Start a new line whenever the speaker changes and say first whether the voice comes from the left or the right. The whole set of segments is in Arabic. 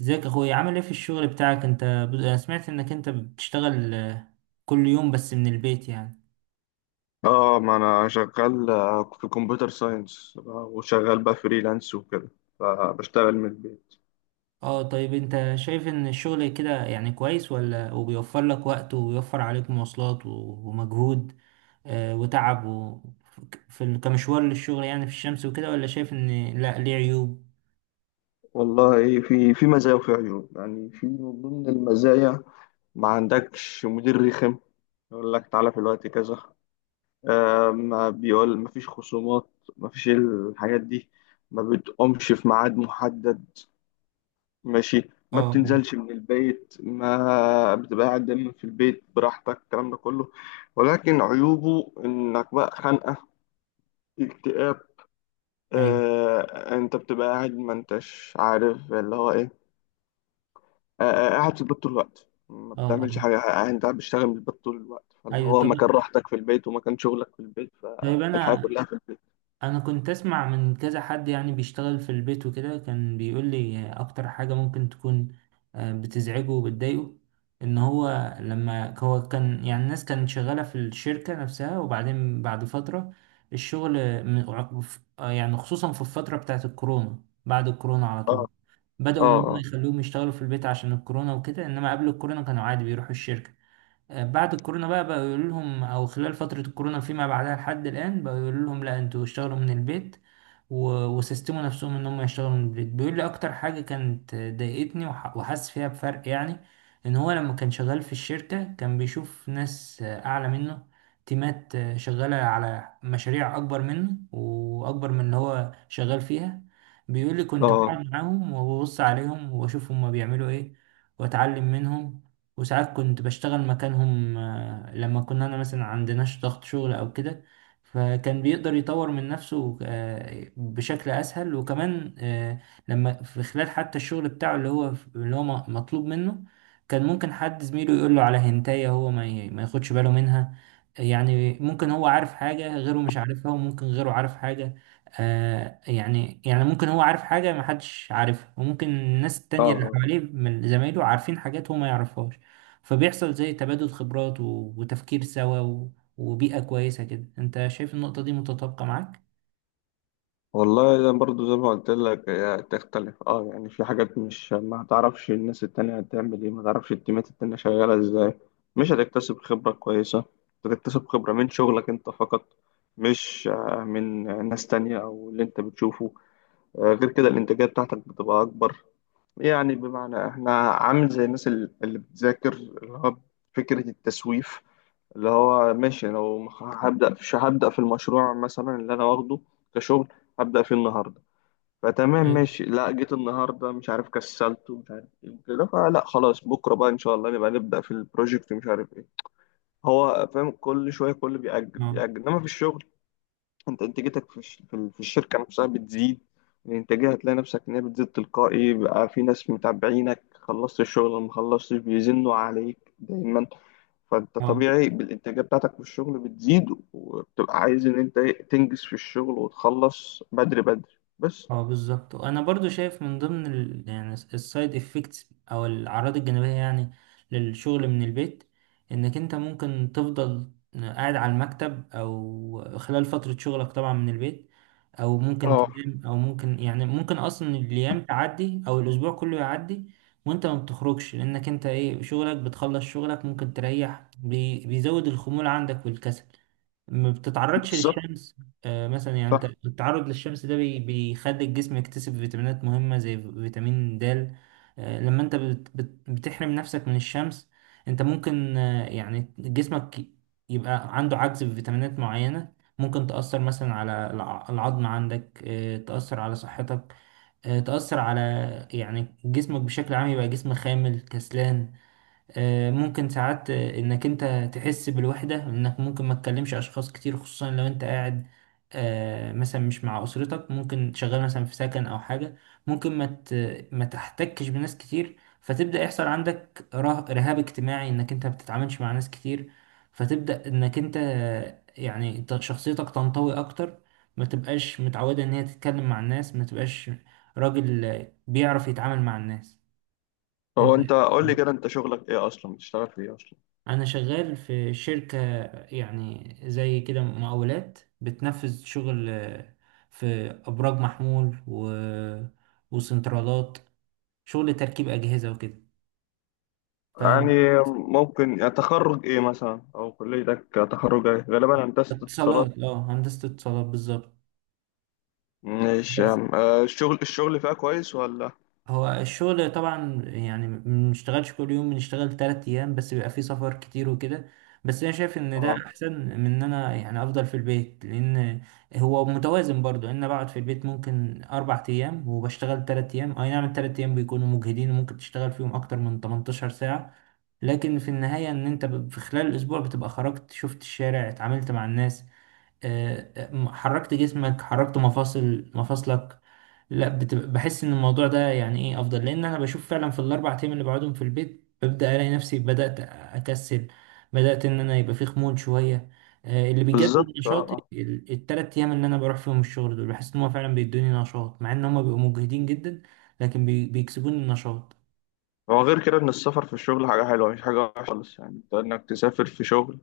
right: ازيك يا اخويا، عامل ايه في الشغل بتاعك انت؟ انا سمعت انك بتشتغل، كل يوم بس من البيت يعني.
left: اه، ما انا شغال في كمبيوتر ساينس وشغال بقى فريلانس وكده، فبشتغل من البيت.
right: اه، طيب انت شايف ان الشغل كده يعني كويس، ولا وبيوفر لك وقت وبيوفر عليك مواصلات و- ومجهود وتعب في كمشوار للشغل، يعني في الشمس وكده، ولا شايف ان لا، ليه عيوب؟
left: والله في مزايا وفي عيوب. يعني في من ضمن المزايا ما عندكش مدير رخم يقول لك تعالى في الوقت كذا. آه، ما بيقول، ما فيش خصومات، ما فيش الحاجات دي، ما بتقومش في ميعاد محدد، ماشي، ما
right: اه، اه،
left: بتنزلش من البيت، ما بتبقى قاعد دايما في البيت براحتك، الكلام ده كله. ولكن عيوبه انك بقى خانقة، اكتئاب.
right: ايوه،
left: آه، انت بتبقى قاعد ما انتش عارف اللي هو ايه. قاعد في البيت طول الوقت ما
right: اه،
left: بتعملش
right: اه،
left: حاجة. انت قاعد بتشتغل من البيت طول الوقت، فاللي
right: ايوه.
left: هو
right: طب
left: مكان راحتك في البيت ومكان شغلك في البيت.
right: طيب
left: فالحياة
right: انا
left: كلها في البيت.
right: انا كنت اسمع من كذا حد يعني بيشتغل في البيت وكده، كان بيقول لي اكتر حاجة ممكن تكون بتزعجه وبتضايقه، ان هو لما هو كان، يعني الناس كانت شغالة في الشركة نفسها، وبعدين بعد فترة الشغل يعني خصوصا في الفترة بتاعت الكورونا، بعد الكورونا على
left: اه،
right: طول بدأوا ان
left: اه،
right: هم
left: اه،
right: يخلوهم يشتغلوا في البيت عشان الكورونا وكده، انما قبل الكورونا كانوا عادي بيروحوا الشركة. بعد الكورونا بقى بقوا يقولوا لهم، او خلال فترة الكورونا فيما بعدها لحد الآن بقوا يقولوا لهم لا انتوا اشتغلوا من البيت و- وسيستموا نفسهم ان هم يشتغلوا من البيت. بيقول لي اكتر حاجة كانت ضايقتني وح- وحاسس فيها بفرق، يعني ان هو لما كان شغال في الشركة كان بيشوف ناس اعلى منه، تيمات شغالة على مشاريع اكبر منه واكبر من اللي هو شغال فيها. بيقول لي كنت
left: اه،
right: بقعد معاهم وببص عليهم واشوف هما بيعملوا ايه، واتعلم منهم. وساعات كنت بشتغل مكانهم لما كنا أنا مثلا عندناش ضغط شغل أو كده، فكان بيقدر يطور من نفسه بشكل أسهل، وكمان لما في خلال حتى الشغل بتاعه اللي هو مطلوب منه، كان ممكن حد زميله يقول له على هنتاية هو ما ياخدش باله منها. يعني ممكن هو عارف حاجة غيره مش عارفها، وممكن غيره عارف حاجة. يعني ممكن هو عارف حاجة محدش عارفها، وممكن الناس
left: اه،
right: التانية اللي
left: آه.
right: حواليه من زمايله عارفين حاجات هو ما يعرفهاش. فبيحصل زي تبادل خبرات و- وتفكير سوا و- وبيئة كويسة كده. انت شايف النقطة دي متطابقة معاك؟
left: والله انا برضو زي ما قلت لك هي تختلف. اه، يعني في حاجات، مش ما تعرفش الناس التانية هتعمل ايه، ما تعرفش التيمات التانية شغالة ازاي، مش هتكتسب خبرة كويسة. هتكتسب خبرة من شغلك انت فقط، مش من ناس تانية او اللي انت بتشوفه. غير كده الانتاجية بتاعتك بتبقى اكبر. يعني بمعنى احنا عامل زي الناس اللي بتذاكر، اللي هو فكرة التسويف. اللي هو ماشي، لو هبدأ في المشروع مثلا اللي انا واخده كشغل، هبدأ فيه النهاردة. فتمام
right: طيب.
left: ماشي. لا، جيت النهارده مش عارف، كسلت ومش عارف ايه وكده، فلا خلاص، بكره بقى ان شاء الله نبقى نبدا في البروجكت ومش عارف ايه. هو فاهم، كل شويه بيأجل
right: اه،
left: بيأجل، انما في الشغل انت انتاجيتك في في الشركه نفسها بتزيد. الانتاجيه هتلاقي نفسك ان هي بتزيد تلقائي، بقى في ناس متابعينك خلصت الشغل ولا ما خلصتش، بيزنوا عليك دايما، فانت
right: اه،
left: طبيعي بالانتاجيه بتاعتك في الشغل بتزيد. وبتبقى عايز ان انت تنجز في الشغل وتخلص بدري بس.
right: اه، بالظبط. وانا برضو شايف من ضمن يعني السايد افكتس، او الاعراض الجانبيه يعني، للشغل من البيت، انك انت ممكن تفضل قاعد على المكتب او خلال فتره شغلك طبعا من البيت، او ممكن
left: اه،
right: تنام، او ممكن يعني ممكن اصلا الايام تعدي او الاسبوع كله يعدي وانت ما بتخرجش، لانك انت ايه، شغلك بتخلص شغلك ممكن تريح، بيزود الخمول عندك والكسل، ما بتتعرضش
left: بالظبط.
right: للشمس. مثلا يعني انت التعرض للشمس ده بيخلي الجسم يكتسب فيتامينات مهمة زي فيتامين د. لما انت بت بت بتحرم نفسك من الشمس، انت ممكن، يعني جسمك يبقى عنده عجز في فيتامينات معينة، ممكن تأثر مثلا على العظم عندك، تأثر على صحتك، تأثر على، يعني جسمك بشكل عام يبقى جسم خامل كسلان. ممكن ساعات انك انت تحس بالوحدة، انك ممكن ما تكلمش اشخاص كتير، خصوصا لو انت قاعد مثلا مش مع اسرتك، ممكن شغال مثلا في سكن او حاجة، ممكن ما تحتكش بناس كتير، فتبدأ يحصل عندك رهاب اجتماعي، انك انت ما بتتعاملش مع ناس كتير، فتبدأ انك انت شخصيتك تنطوي اكتر، ما تبقاش متعودة ان هي تتكلم مع الناس، ما تبقاش راجل بيعرف يتعامل مع الناس.
left: هو
right: انت
left: انت قول لي كده، انت شغلك ايه اصلا؟ بتشتغل في ايه اصلا؟
right: انا شغال في شركة، يعني زي كده مقاولات بتنفذ شغل في ابراج محمول و... وسنترالات، شغل تركيب اجهزة وكده.
left: يعني ممكن، يعني تخرج ايه مثلا؟ او كليتك تخرج ايه؟ غالبا هندسة اتصالات.
right: فاتصالات اه هندسة اتصالات بالظبط.
left: مش
right: بس
left: الشغل فيها كويس ولا؟
right: هو الشغل طبعا يعني ما بنشتغلش كل يوم، بنشتغل 3 أيام بس، بيبقى فيه سفر كتير وكده. بس أنا شايف إن ده
left: اه،
right: أحسن من إن أنا يعني أفضل في البيت، لأن هو متوازن برضو، إن أنا بقعد في البيت ممكن 4 أيام وبشتغل 3 أيام. أي نعم، ال3 أيام بيكونوا مجهدين وممكن تشتغل فيهم أكتر من 18 ساعة، لكن في النهاية إن أنت في خلال الأسبوع بتبقى خرجت، شفت الشارع، اتعاملت مع الناس، حركت جسمك، حركت مفاصلك. لا، بتبقى بحس ان الموضوع ده يعني ايه افضل، لان انا بشوف فعلا في ال4 ايام اللي بقعدهم في البيت ببدا الاقي نفسي بدات اكسل، بدات ان انا يبقى في خمول شويه. اللي بيجدد
left: بالظبط. اه،
right: نشاطي
left: آه.
right: ال3 ايام اللي انا بروح فيهم الشغل دول، بحس ان هم فعلا بيدوني نشاط، مع ان هم بيبقوا مجهدين جدا، لكن بيكسبوني النشاط.
left: هو غير كده ان السفر في الشغل حاجة حلوة، مش حاجة وحشة خالص. يعني انت، انك تسافر في شغل،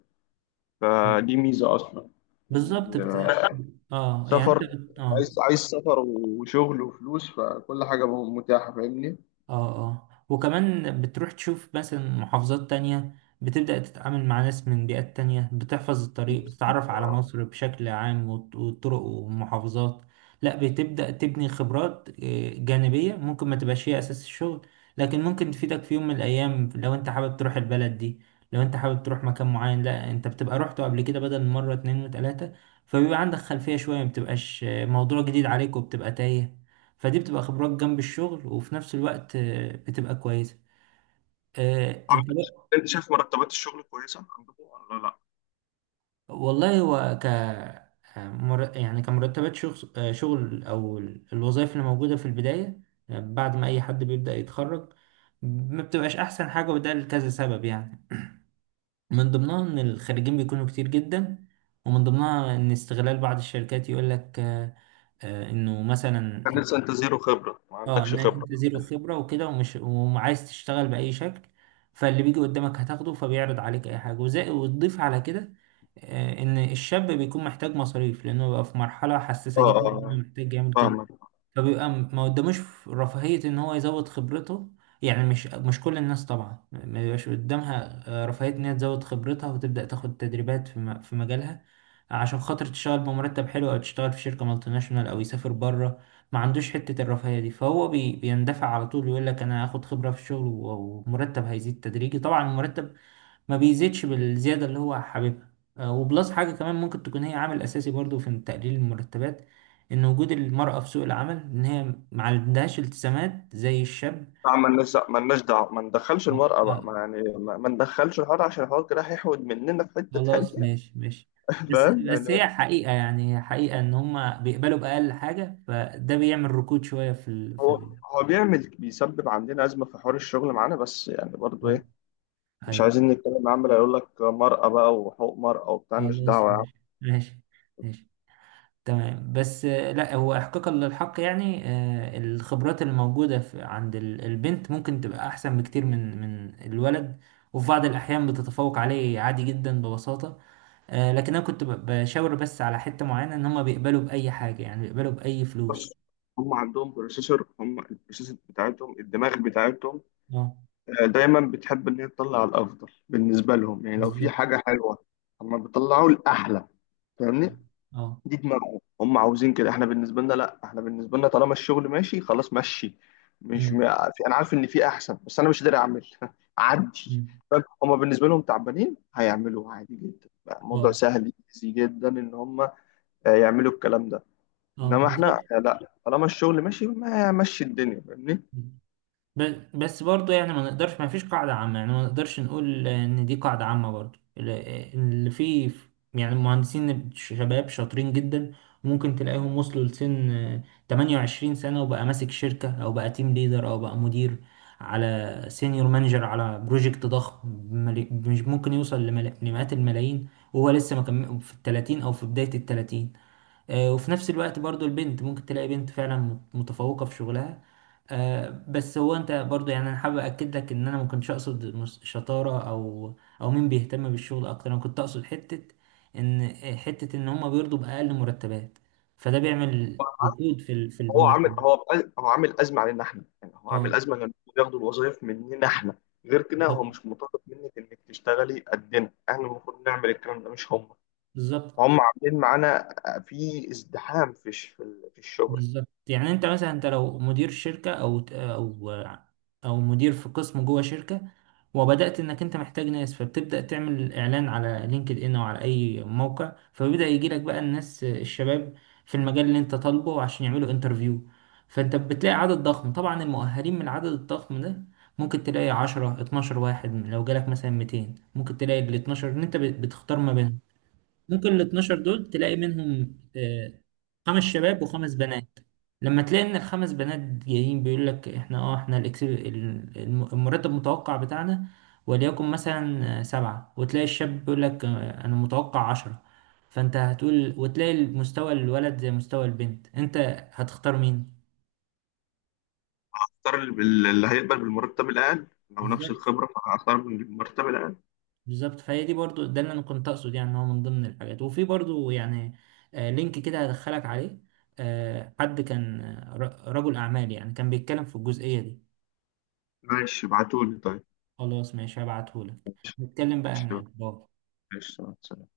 left: فدي ميزة اصلا. يعني
right: بالظبط بت... اه يعني انت
left: سفر،
right: بت... اه
left: عايز سفر وشغل وفلوس، فكل حاجة متاحة، فاهمني.
right: اه اه وكمان بتروح تشوف مثلا محافظات تانية، بتبدأ تتعامل مع ناس من بيئات تانية، بتحفظ الطريق، بتتعرف
left: بالظبط.
right: على
left: آه.
right: مصر بشكل عام والط- والطرق والمحافظات. لا بتبدأ تبني خبرات جانبية، ممكن ما تبقاش هي أساس الشغل لكن ممكن تفيدك في يوم من الأيام، لو أنت حابب تروح البلد دي، لو أنت حابب تروح مكان معين، لا أنت بتبقى روحته قبل كده بدل مرة اتنين وتلاتة، فبيبقى عندك خلفية شوية، ما بتبقاش موضوع جديد عليك، وبتبقى تايه. فدي بتبقى خبرات جنب الشغل، وفي نفس الوقت بتبقى كويسة. انت
left: عملت،
right: بقى.
left: انت شايف مرتبات الشغل كويسه عندكم ولا لا؟
right: والله هو، يعني كمرتبات شغل، او الوظائف اللي موجودة في البداية، بعد ما اي حد بيبدأ يتخرج ما بتبقاش احسن حاجة، وده لكذا سبب يعني، من ضمنها ان الخريجين بيكونوا كتير جدا، ومن ضمنها ان استغلال بعض الشركات، يقول لك انه مثلا،
left: كان لسه انت زيرو خبره، ما
right: اه
left: عندكش
right: انك
left: خبره.
right: انت زيرو خبرة وكده، ومش، وعايز تشتغل بأي شكل، فاللي بيجي قدامك هتاخده، فبيعرض عليك اي حاجة، وزي وتضيف على كده. ان الشاب بيكون محتاج مصاريف لانه بقى في مرحلة حساسة
left: اه،
right: جدا،
left: اه،
right: إنه محتاج يعمل كده.
left: فاهمك.
right: فبيبقى ما قداموش رفاهية ان هو يزود خبرته. يعني مش، مش كل الناس طبعا ما بيبقاش قدامها رفاهية ان هي تزود خبرتها وتبدأ تاخد تدريبات في مجالها، عشان خاطر تشتغل بمرتب حلو، او تشتغل في شركة مالتي ناشونال، او يسافر بره. ما عندوش حتة الرفاهية دي، فهو بيندفع على طول يقول لك انا هاخد خبرة في الشغل و- ومرتب هيزيد تدريجي، طبعا المرتب ما بيزيدش بالزيادة اللي هو حاببها. وبلس حاجة كمان ممكن تكون هي عامل أساسي برضو في تقليل المرتبات، إن وجود المرأة في سوق العمل، إن هي ما عندهاش التزامات زي الشاب.
left: لا، مالناش دعوه، مالناش دعوه، ما ندخلش
right: آه،
left: المرأة
right: آه،
left: بقى. ما يعني، ما ندخلش الحوار، عشان الحوار كده هيحود مننا في حتة
right: خلاص
left: تانية.
right: ماشي ماشي. بس
left: فاهم
right: بس هي
left: يعني.
right: حقيقة، يعني هي حقيقة إن هما بيقبلوا بأقل حاجة، فده بيعمل ركود شوية
left: هو هو بيعمل، بيسبب عندنا أزمة في حوار الشغل معانا، بس يعني برضو إيه، مش
right: أيوه،
left: عايزين نتكلم. عمال يقول لك مرأة بقى وحقوق مرأة وبتاع، مالناش
right: خلاص
left: دعوة يعني.
right: ماشي ماشي ماشي، تمام. بس لا، هو احقاقا للحق يعني، الخبرات اللي موجودة البنت ممكن تبقى احسن بكتير من الولد، وفي بعض الاحيان بتتفوق عليه عادي جدا ببساطة. لكن انا كنت بشاور بس على حتة معينة، ان هما بيقبلوا بأي حاجة، يعني بيقبلوا بأي
left: بص،
right: فلوس.
left: هم عندهم بروسيسور، هم البروسيسور بتاعتهم، الدماغ بتاعتهم
right: اه،
left: دايما بتحب ان هي تطلع الافضل بالنسبه لهم. يعني لو في
right: بالظبط،
left: حاجه حلوه هم بيطلعوا الاحلى، فاهمني.
right: اه، اه،
left: دي دماغهم، هم عاوزين كده. احنا بالنسبه لنا لا، احنا بالنسبه لنا طالما الشغل ماشي خلاص مشي. مش م...
right: امم
left: في... انا عارف ان في احسن، بس انا مش قادر اعمل. عدي.
right: أمم.
left: فاهم؟ هم بالنسبه لهم تعبانين، هيعملوا عادي جدا بقى، الموضوع
right: اه،
left: سهل ايزي جدا ان هم يعملوا الكلام ده.
right: اه،
left: انما احنا
right: بالظبط.
left: لا، طالما الشغل ماشي ما مشي الدنيا، فاهمني.
right: بس برضه يعني ما نقدرش، ما فيش قاعدة عامة يعني، ما نقدرش نقول إن دي قاعدة عامة برضه اللي فيه، يعني المهندسين شباب شاطرين جدا، وممكن تلاقيهم وصلوا لسن 28 سنة، وبقى ماسك شركة أو بقى تيم ليدر أو بقى مدير، على سينيور مانجر على بروجكت ضخم مش ممكن يوصل لمئات الملايين، وهو لسه ما كم في ال 30 أو في بداية ال 30. وفي نفس الوقت برضو البنت ممكن تلاقي بنت فعلا متفوقة في شغلها. بس هو انت برضو يعني، انا حابب اكد لك ان انا ما كنتش اقصد شطارة، او مين بيهتم بالشغل اكتر. انا كنت اقصد حتة، ان هم بيرضوا باقل مرتبات، فده بيعمل ركود في
left: هو عامل
right: المرتب.
left: هو هو عامل ازمه علينا احنا. يعني هو
right: اه،
left: عامل ازمه ان بياخدوا الوظائف مننا احنا. غير كده هو
right: بالظبط،
left: مش مطالب منك انك تشتغلي قدنا، احنا المفروض نعمل الكلام ده مش هم. هم
right: بالظبط،
left: عاملين معانا في ازدحام في في الشغل.
right: بالظبط. يعني انت مثلا، انت لو مدير شركة، او مدير في قسم جوه شركة، وبدأت انك انت محتاج ناس، فبتبدأ تعمل اعلان على لينكد ان او على اي موقع، فبيبدأ يجيلك بقى الناس الشباب في المجال اللي انت طالبه عشان يعملوا انترفيو. فانت بتلاقي عدد ضخم، طبعا المؤهلين من العدد الضخم ده ممكن تلاقي 10 12 واحد، لو جالك مثلا 200. ممكن تلاقي ال 12 ان انت بتختار ما بينهم، ممكن ال 12 دول تلاقي منهم خمس شباب وخمس بنات. لما تلاقي ان الخمس بنات جايين بيقول لك احنا المرتب المتوقع بتاعنا وليكن مثلا سبعة، وتلاقي الشاب بيقول لك انا متوقع 10، فانت هتقول، وتلاقي مستوى الولد زي مستوى البنت، انت هتختار مين؟
left: اختار اللي هيقبل بالمرتب الاقل. لو نفس
right: بالظبط،
left: الخبره، فهختار بالمرتب الاقل.
right: بالظبط. فهي دي برضو، ده اللي انا كنت اقصد، يعني إن هو من ضمن الحاجات، وفي برضو يعني لينك كده هدخلك عليه، حد كان رجل اعمال يعني، كان بيتكلم في الجزئية دي.
left: ماشي، ابعتولي طيب.
right: خلاص، ماشي هبعتهولك.
left: ماشي،
right: نتكلم بقى هناك. باي.
left: ماشي. سلام.